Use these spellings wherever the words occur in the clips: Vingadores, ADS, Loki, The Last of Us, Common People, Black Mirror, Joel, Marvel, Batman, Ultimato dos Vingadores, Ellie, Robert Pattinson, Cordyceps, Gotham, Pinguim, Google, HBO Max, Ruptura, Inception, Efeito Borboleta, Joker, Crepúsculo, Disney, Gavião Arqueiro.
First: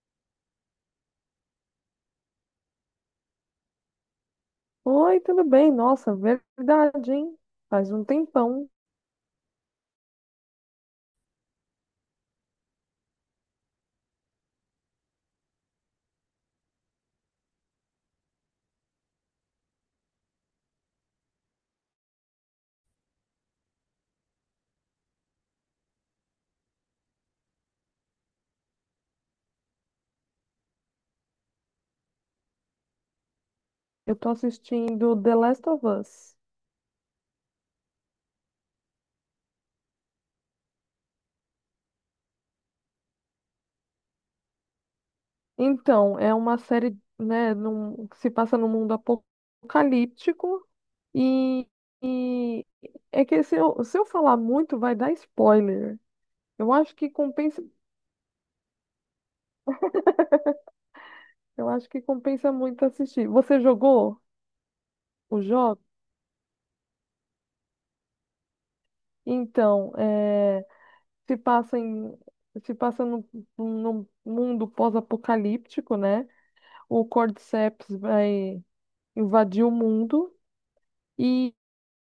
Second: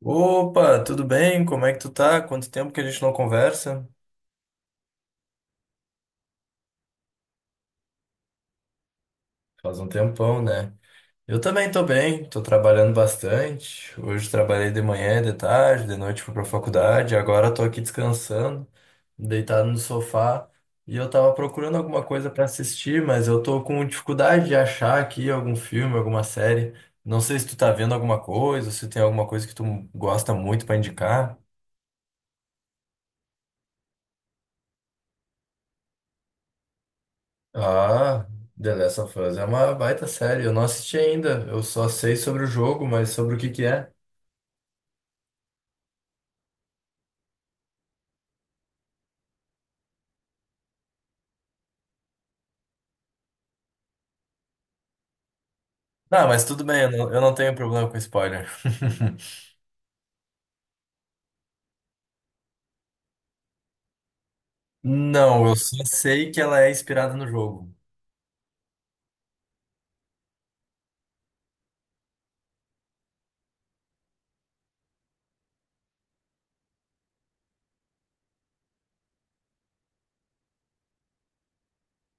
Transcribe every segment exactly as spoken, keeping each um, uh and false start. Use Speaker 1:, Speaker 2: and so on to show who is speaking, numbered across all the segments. Speaker 1: Opa, tudo bem? Como é que tu tá? Quanto tempo que a gente não conversa?
Speaker 2: Oi, tudo bem? Nossa, verdade, hein? Faz um tempão.
Speaker 1: Faz um tempão, né? Eu também tô bem, tô trabalhando bastante. Hoje trabalhei de manhã, de tarde, de noite fui pra faculdade. Agora tô aqui descansando, deitado no sofá. E eu tava procurando alguma coisa pra assistir, mas eu tô com dificuldade de achar aqui algum filme, alguma série. Não sei se tu tá vendo alguma coisa, se tem alguma coisa que tu gosta muito pra indicar.
Speaker 2: Eu tô assistindo The Last of Us.
Speaker 1: Ah, The Last of Us é uma baita série. Eu não assisti ainda. Eu só sei sobre o jogo, mas sobre o que que é.
Speaker 2: Então, é uma série, né, num- que se passa num mundo apocalíptico e, e é que se eu, se eu falar muito vai dar spoiler.
Speaker 1: Não, mas tudo
Speaker 2: Eu
Speaker 1: bem, eu
Speaker 2: acho que
Speaker 1: não, eu não tenho
Speaker 2: compensa,
Speaker 1: problema com spoiler.
Speaker 2: eu acho que compensa muito assistir. Você jogou o
Speaker 1: Não, eu
Speaker 2: jogo?
Speaker 1: só sei que ela é inspirada no jogo.
Speaker 2: Então, é, se passa em, se passa num num mundo pós-apocalíptico, né? O Cordyceps vai invadir o mundo e,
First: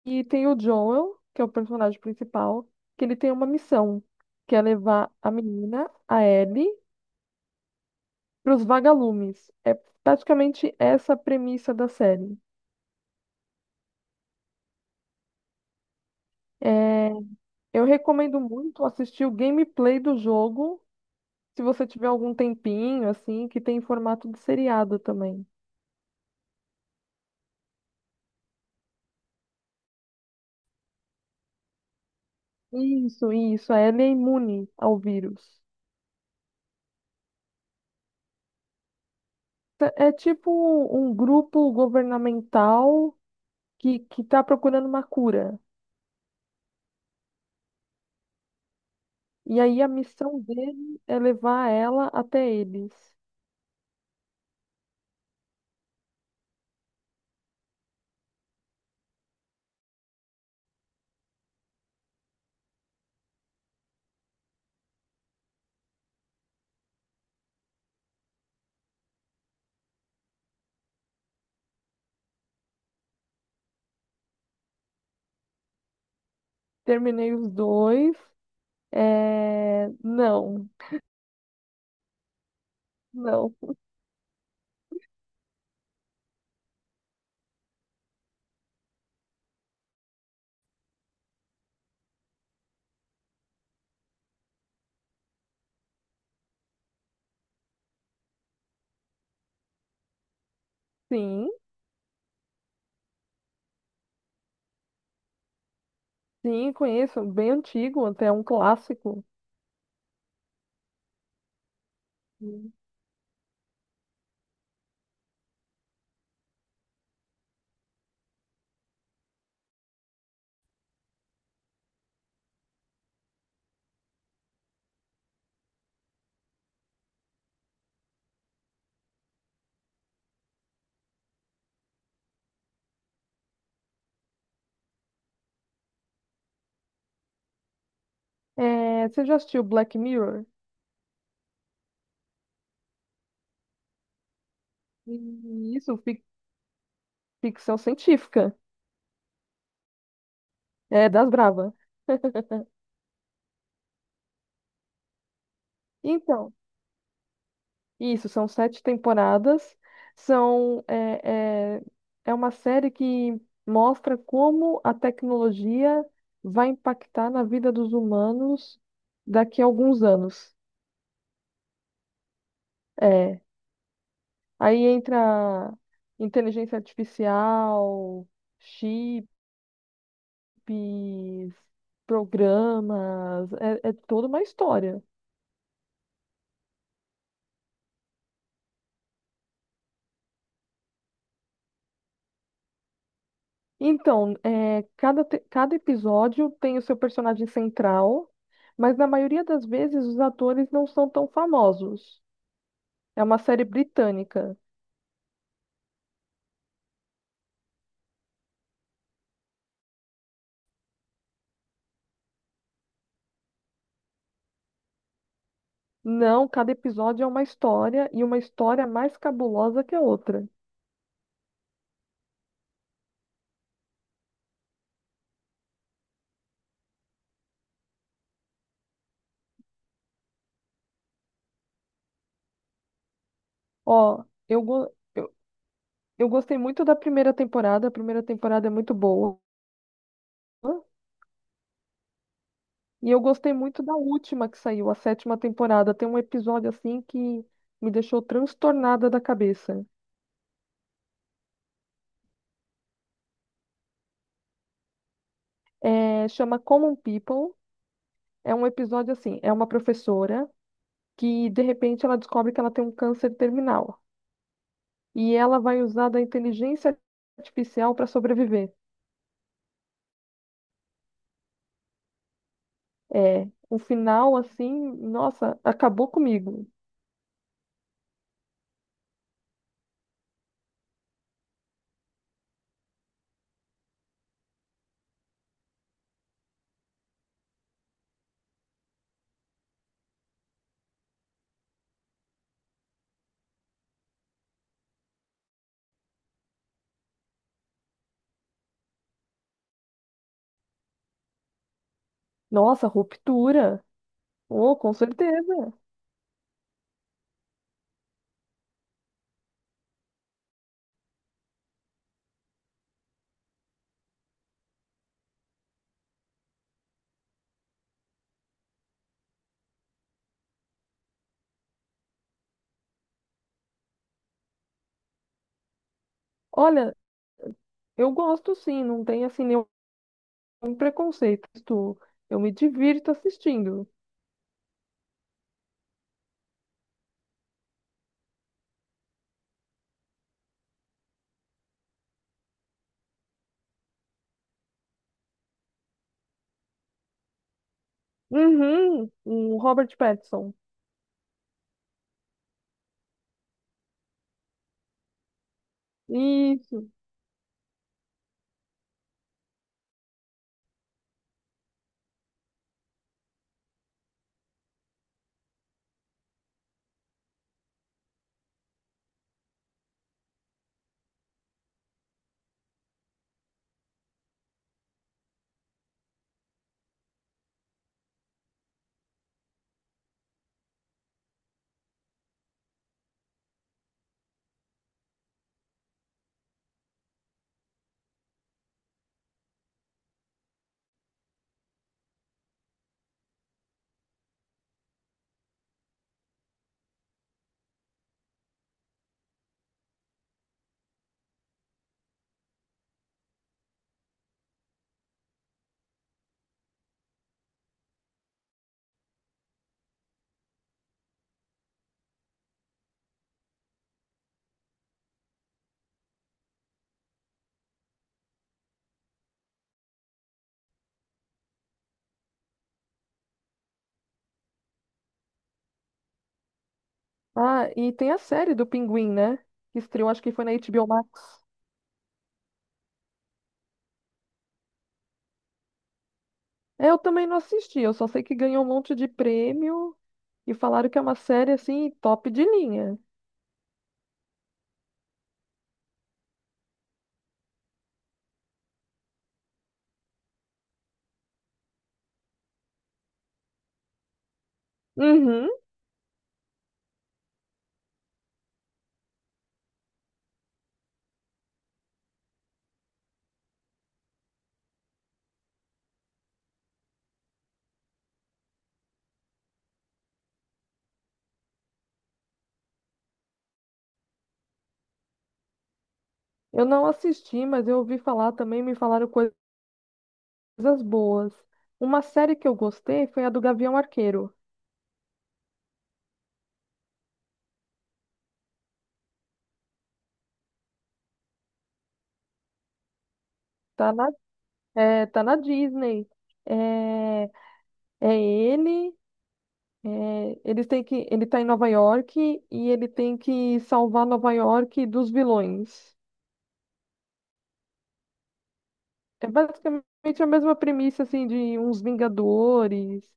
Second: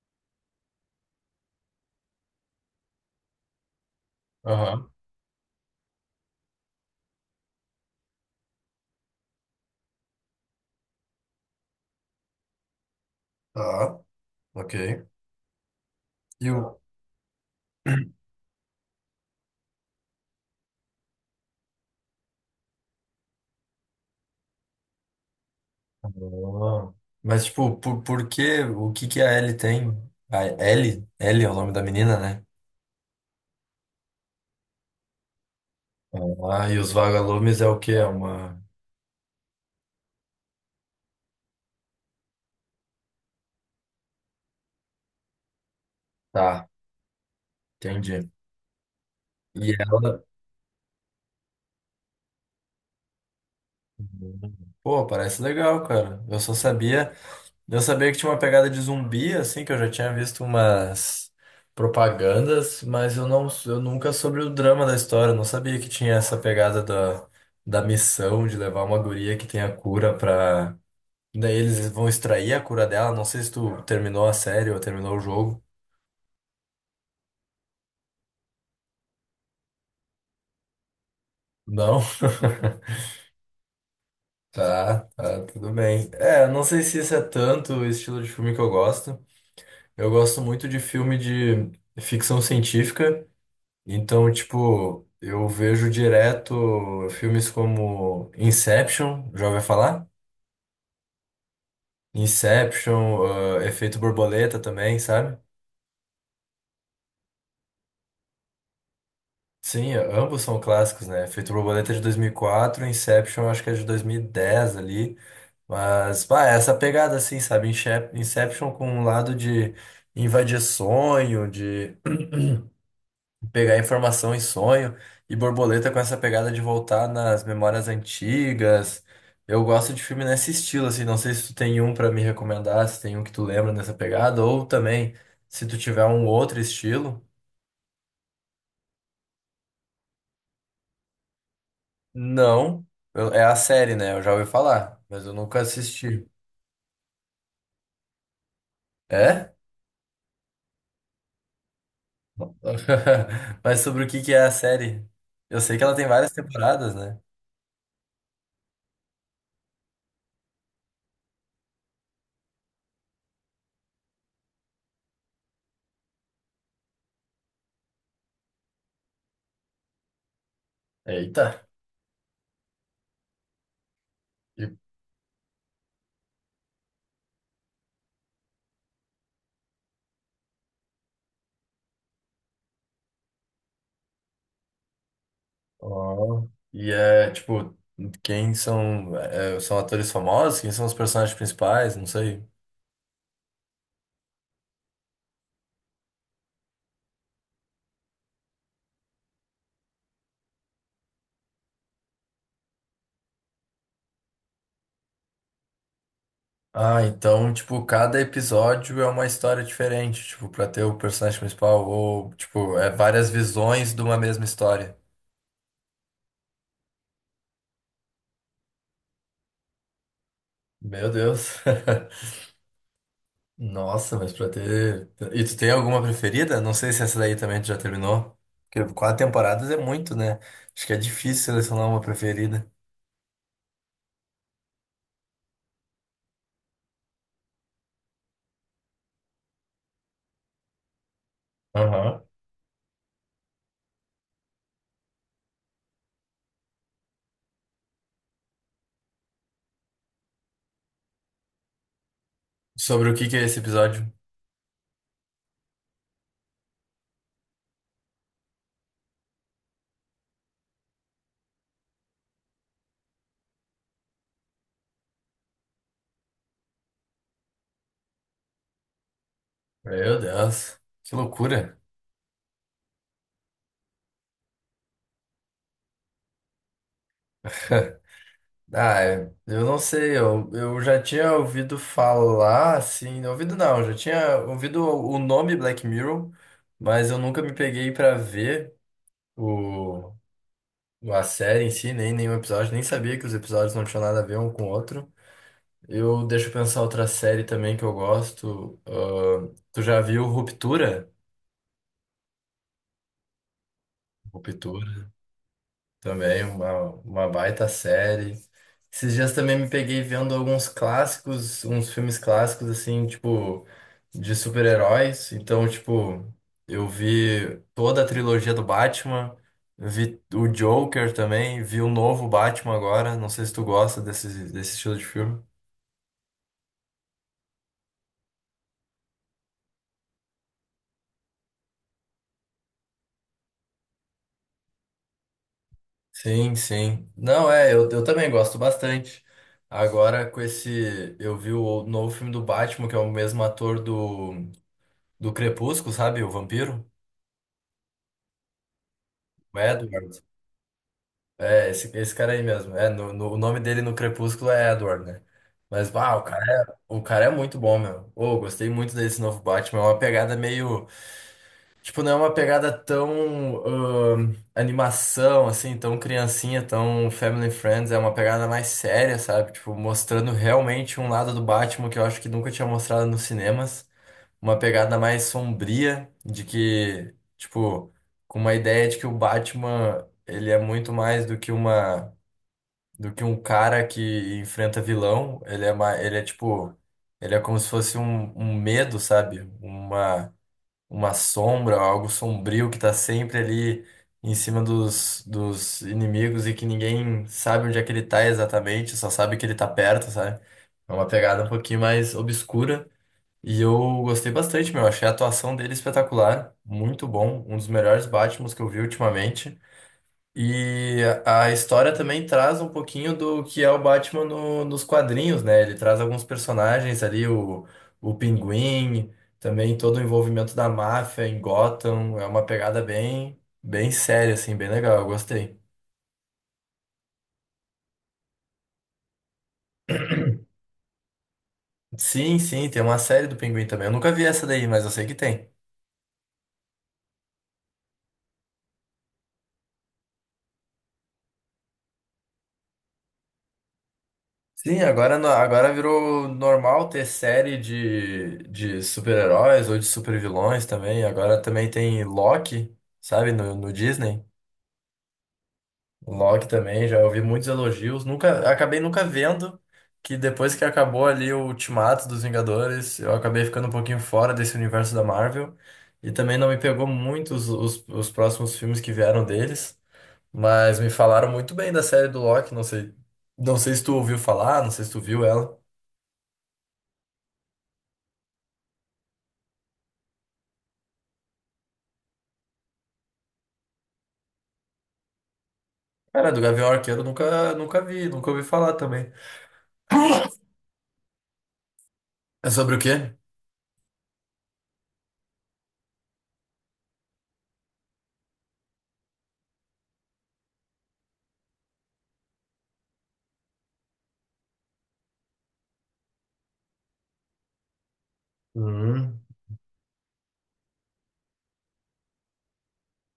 Speaker 2: e tem o Joel, que é o personagem principal, que ele tem uma missão, que é
Speaker 1: Aham.
Speaker 2: levar a menina, a Ellie, para os vagalumes. É praticamente essa a premissa da série.
Speaker 1: Tá, ok. E o...
Speaker 2: É, eu recomendo muito assistir o gameplay do jogo, se você tiver algum tempinho, assim, que tem em formato de seriado também.
Speaker 1: Ah. Mas, tipo, por, por que, o que que a Ellie tem? A Ellie? Ellie é o nome da menina, né?
Speaker 2: Isso, isso, a Ellie é imune ao vírus.
Speaker 1: Ah, e os vagalumes é o quê? É uma...
Speaker 2: Tá- É tipo um um grupo governamental que, que tá procurando uma cura.
Speaker 1: Tá, entendi.
Speaker 2: E
Speaker 1: E
Speaker 2: aí a
Speaker 1: ela...
Speaker 2: missão dele é levar ela até eles.
Speaker 1: Pô, parece legal, cara. Eu só sabia, eu sabia que tinha uma pegada de zumbi, assim, que eu já tinha visto umas propagandas, mas eu não, eu nunca soube o drama da história. Eu não sabia que tinha essa pegada da, da missão de levar uma guria que tem a cura pra. Daí eles vão extrair a cura dela. Não sei se tu terminou a série ou terminou o jogo.
Speaker 2: Terminei os dois. É... Não,
Speaker 1: Não?
Speaker 2: não.
Speaker 1: Tá, tá, tudo bem. É, eu não sei se isso é tanto o estilo de filme que eu gosto. Eu gosto muito de filme de ficção científica, então, tipo, eu vejo direto filmes como Inception, já ouviu falar?
Speaker 2: Sim,
Speaker 1: Inception, ah, Efeito Borboleta também, sabe?
Speaker 2: sim, conheço. Bem antigo, até um clássico.
Speaker 1: Sim, ambos são clássicos, né? Efeito Borboleta é de dois mil e
Speaker 2: Sim.
Speaker 1: quatro, Inception acho que é de dois mil e dez ali, mas, pá, é essa pegada assim, sabe? Inche- Inception com um lado de invadir sonho, de pegar informação em sonho e borboleta com essa pegada de voltar nas memórias antigas. Eu gosto de filme nesse estilo, assim, não sei se tu tem um pra me recomendar, se tem um que tu lembra nessa pegada, ou também se tu tiver um outro estilo.
Speaker 2: É... Você já assistiu Black Mirror?
Speaker 1: Não, eu- é a série, né? Eu já ouvi falar, mas eu nunca
Speaker 2: Isso, fic-
Speaker 1: assisti.
Speaker 2: ficção científica.
Speaker 1: É?
Speaker 2: É, das brava.
Speaker 1: Mas sobre o que que é a série? Eu sei que ela tem várias
Speaker 2: Então,
Speaker 1: temporadas, né?
Speaker 2: isso, são sete temporadas. São, é, é, é uma série que mostra como a tecnologia vai impactar na vida dos humanos daqui a alguns anos.
Speaker 1: Eita.
Speaker 2: É, aí entra inteligência artificial, chips, programas, é é toda uma história.
Speaker 1: Ó. E é, tipo, quem são, é, são atores famosos? Quem são os personagens principais? Não sei.
Speaker 2: Então, é, cada, te- cada episódio tem o seu personagem central, mas na maioria das vezes os atores não são tão famosos. É uma série britânica.
Speaker 1: Ah, então, tipo, cada episódio é uma história diferente, tipo, pra ter o personagem principal, ou, tipo, é várias visões de uma mesma história.
Speaker 2: Não, cada episódio é uma história e uma história mais cabulosa que a outra.
Speaker 1: Meu Deus. Nossa, mas pra ter. E tu tem alguma preferida? Não sei se essa daí também tu já terminou. Porque quatro temporadas é muito, né? Acho que é difícil selecionar uma preferida.
Speaker 2: Ó, eu, go- eu, eu gostei muito da primeira temporada, a primeira temporada é muito boa.
Speaker 1: Aham.
Speaker 2: E eu gostei muito da última que saiu, a sétima temporada. Tem um episódio assim que me deixou transtornada da cabeça.
Speaker 1: Sobre o que que é esse episódio?
Speaker 2: É, chama Common People. É um episódio assim, é uma professora que de repente ela descobre que ela tem um câncer terminal e ela vai usar da inteligência artificial para sobreviver.
Speaker 1: Meu Deus, que loucura.
Speaker 2: É, o final assim, nossa, acabou comigo.
Speaker 1: Ah, é, eu não sei, eu, eu já tinha ouvido falar, assim, ouvido não, já tinha ouvido o o nome Black Mirror, mas eu nunca me peguei pra ver o, a série em si, nem nenhum episódio, nem sabia que os episódios não tinham nada a ver um com o outro. Eu deixo eu pensar outra série também que eu gosto. Ahn, tu já viu Ruptura?
Speaker 2: Nossa, ruptura. Oh, com
Speaker 1: Ruptura
Speaker 2: certeza.
Speaker 1: também, uma, uma baita série. Esses dias também me peguei vendo alguns clássicos, uns filmes clássicos, assim, tipo, de super-heróis. Então, tipo, eu vi toda a trilogia do Batman, vi o Joker também, vi o novo Batman agora. Não sei se tu gosta desse, desse estilo de filme.
Speaker 2: Olha, eu gosto sim, não tem assim nenhum preconceito. Isto, eu me divirto assistindo.
Speaker 1: Sim, sim. Não, é, eu, eu também gosto bastante. Agora, com esse. Eu vi o novo filme do Batman, que é o mesmo ator do, do Crepúsculo, sabe? O Vampiro,
Speaker 2: Uhum, o
Speaker 1: o
Speaker 2: Robert
Speaker 1: Edward.
Speaker 2: Pattinson.
Speaker 1: É, esse, esse cara aí mesmo. É, no, no- o nome dele no Crepúsculo é Edward, né? Mas, uau, o cara é,
Speaker 2: Isso.
Speaker 1: o cara é muito bom, meu. Ô, gostei muito desse novo Batman. É uma pegada meio. Tipo, não é uma pegada tão ahn, animação, assim, tão criancinha, tão family friends. É uma pegada mais séria, sabe? Tipo, mostrando realmente um lado do Batman que eu acho que nunca tinha mostrado nos cinemas. Uma pegada mais sombria, de que, tipo, com uma ideia de que o Batman, ele é muito mais do que uma do que um cara que enfrenta vilão. Ele é uma, ele é tipo, ele é como se fosse um, um medo, sabe? Uma, uma sombra, algo sombrio que tá sempre ali em cima dos, dos inimigos e que ninguém sabe onde é que ele tá exatamente, só sabe que ele tá perto, sabe? É uma pegada um pouquinho mais obscura. E eu gostei bastante, meu. Achei a atuação dele espetacular, muito bom, um dos melhores Batmans que eu vi ultimamente. E a a história também traz um pouquinho do que é o Batman no- nos quadrinhos, né? Ele traz alguns personagens ali, o, o Pinguim, também todo o envolvimento da máfia em Gotham. É uma pegada bem, bem séria, assim, bem legal. Eu gostei.
Speaker 2: Ah, e tem a série do Pinguim, né? Que estreou, acho que foi na H B O Max.
Speaker 1: Sim, sim, tem uma série do Pinguim também. Eu nunca vi essa daí, mas eu sei que tem.
Speaker 2: É, Eu também não assisti, eu só sei que ganhou um monte de prêmio e falaram que é uma série assim top de linha.
Speaker 1: Sim, agora, no- agora virou normal ter série de, de super-heróis ou de super-vilões também. Agora também tem Loki, sabe, no no Disney.
Speaker 2: Uhum.
Speaker 1: O Loki também, já ouvi muitos elogios. Nunca, acabei nunca vendo que depois que acabou ali o Ultimato dos Vingadores, eu acabei ficando um pouquinho fora desse universo da Marvel. E também não me pegou muito os, os, os próximos filmes que vieram deles. Mas me falaram muito bem da série do Loki. Não sei, não sei se tu ouviu falar, não sei se tu viu ela.
Speaker 2: Eu não assisti, mas eu ouvi falar também, me falaram coisas boas. Uma série que eu gostei foi a do Gavião Arqueiro.
Speaker 1: Cara, do Gavião Arqueiro eu nunca, nunca vi, nunca ouvi falar também. É sobre o quê?
Speaker 2: Tá na, é, tá na Disney. É, é ele, é, eles têm que, ele tá em Nova York e ele tem que salvar Nova York dos vilões.
Speaker 1: Hum,
Speaker 2: É basicamente a mesma premissa assim de uns Vingadores.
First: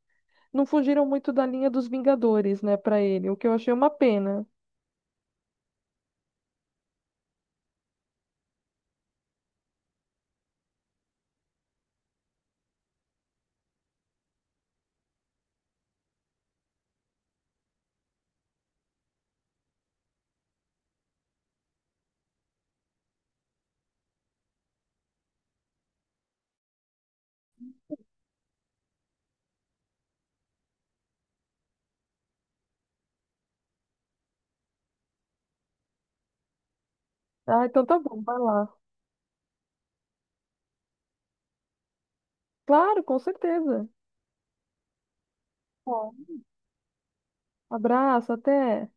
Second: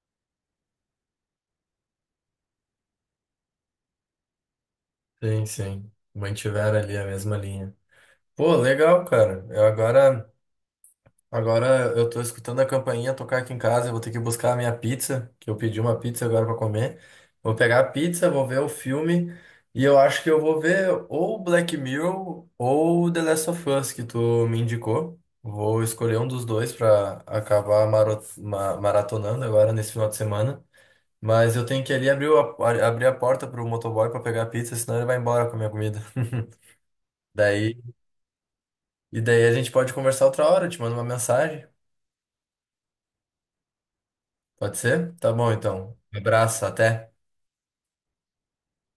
Speaker 2: Não fugiram muito da linha dos Vingadores, né, pra ele, o que eu achei uma pena.
Speaker 1: sim, sim. Mantiveram ali a mesma linha. Pô, legal, cara. Eu agora. Agora eu tô escutando a campainha tocar aqui em casa. Eu vou ter que buscar a minha pizza, que eu pedi uma pizza agora pra comer. Vou pegar a pizza, vou ver o filme. E eu acho que eu vou ver ou Black Mirror ou The Last of Us, que tu me indicou. Vou escolher um dos dois pra acabar maro- ma- maratonando agora nesse final de semana. Mas eu tenho que ali abrir a, abrir a porta pro motoboy pra pegar a pizza, senão ele vai embora com a minha comida.
Speaker 2: Ah,
Speaker 1: Daí,
Speaker 2: então tá bom, vai lá.
Speaker 1: e daí a gente pode conversar outra hora, eu te mando uma mensagem.
Speaker 2: Claro, com certeza.
Speaker 1: Pode ser? Tá bom, então.
Speaker 2: Bom,
Speaker 1: Um abraço, até.
Speaker 2: abraço, até.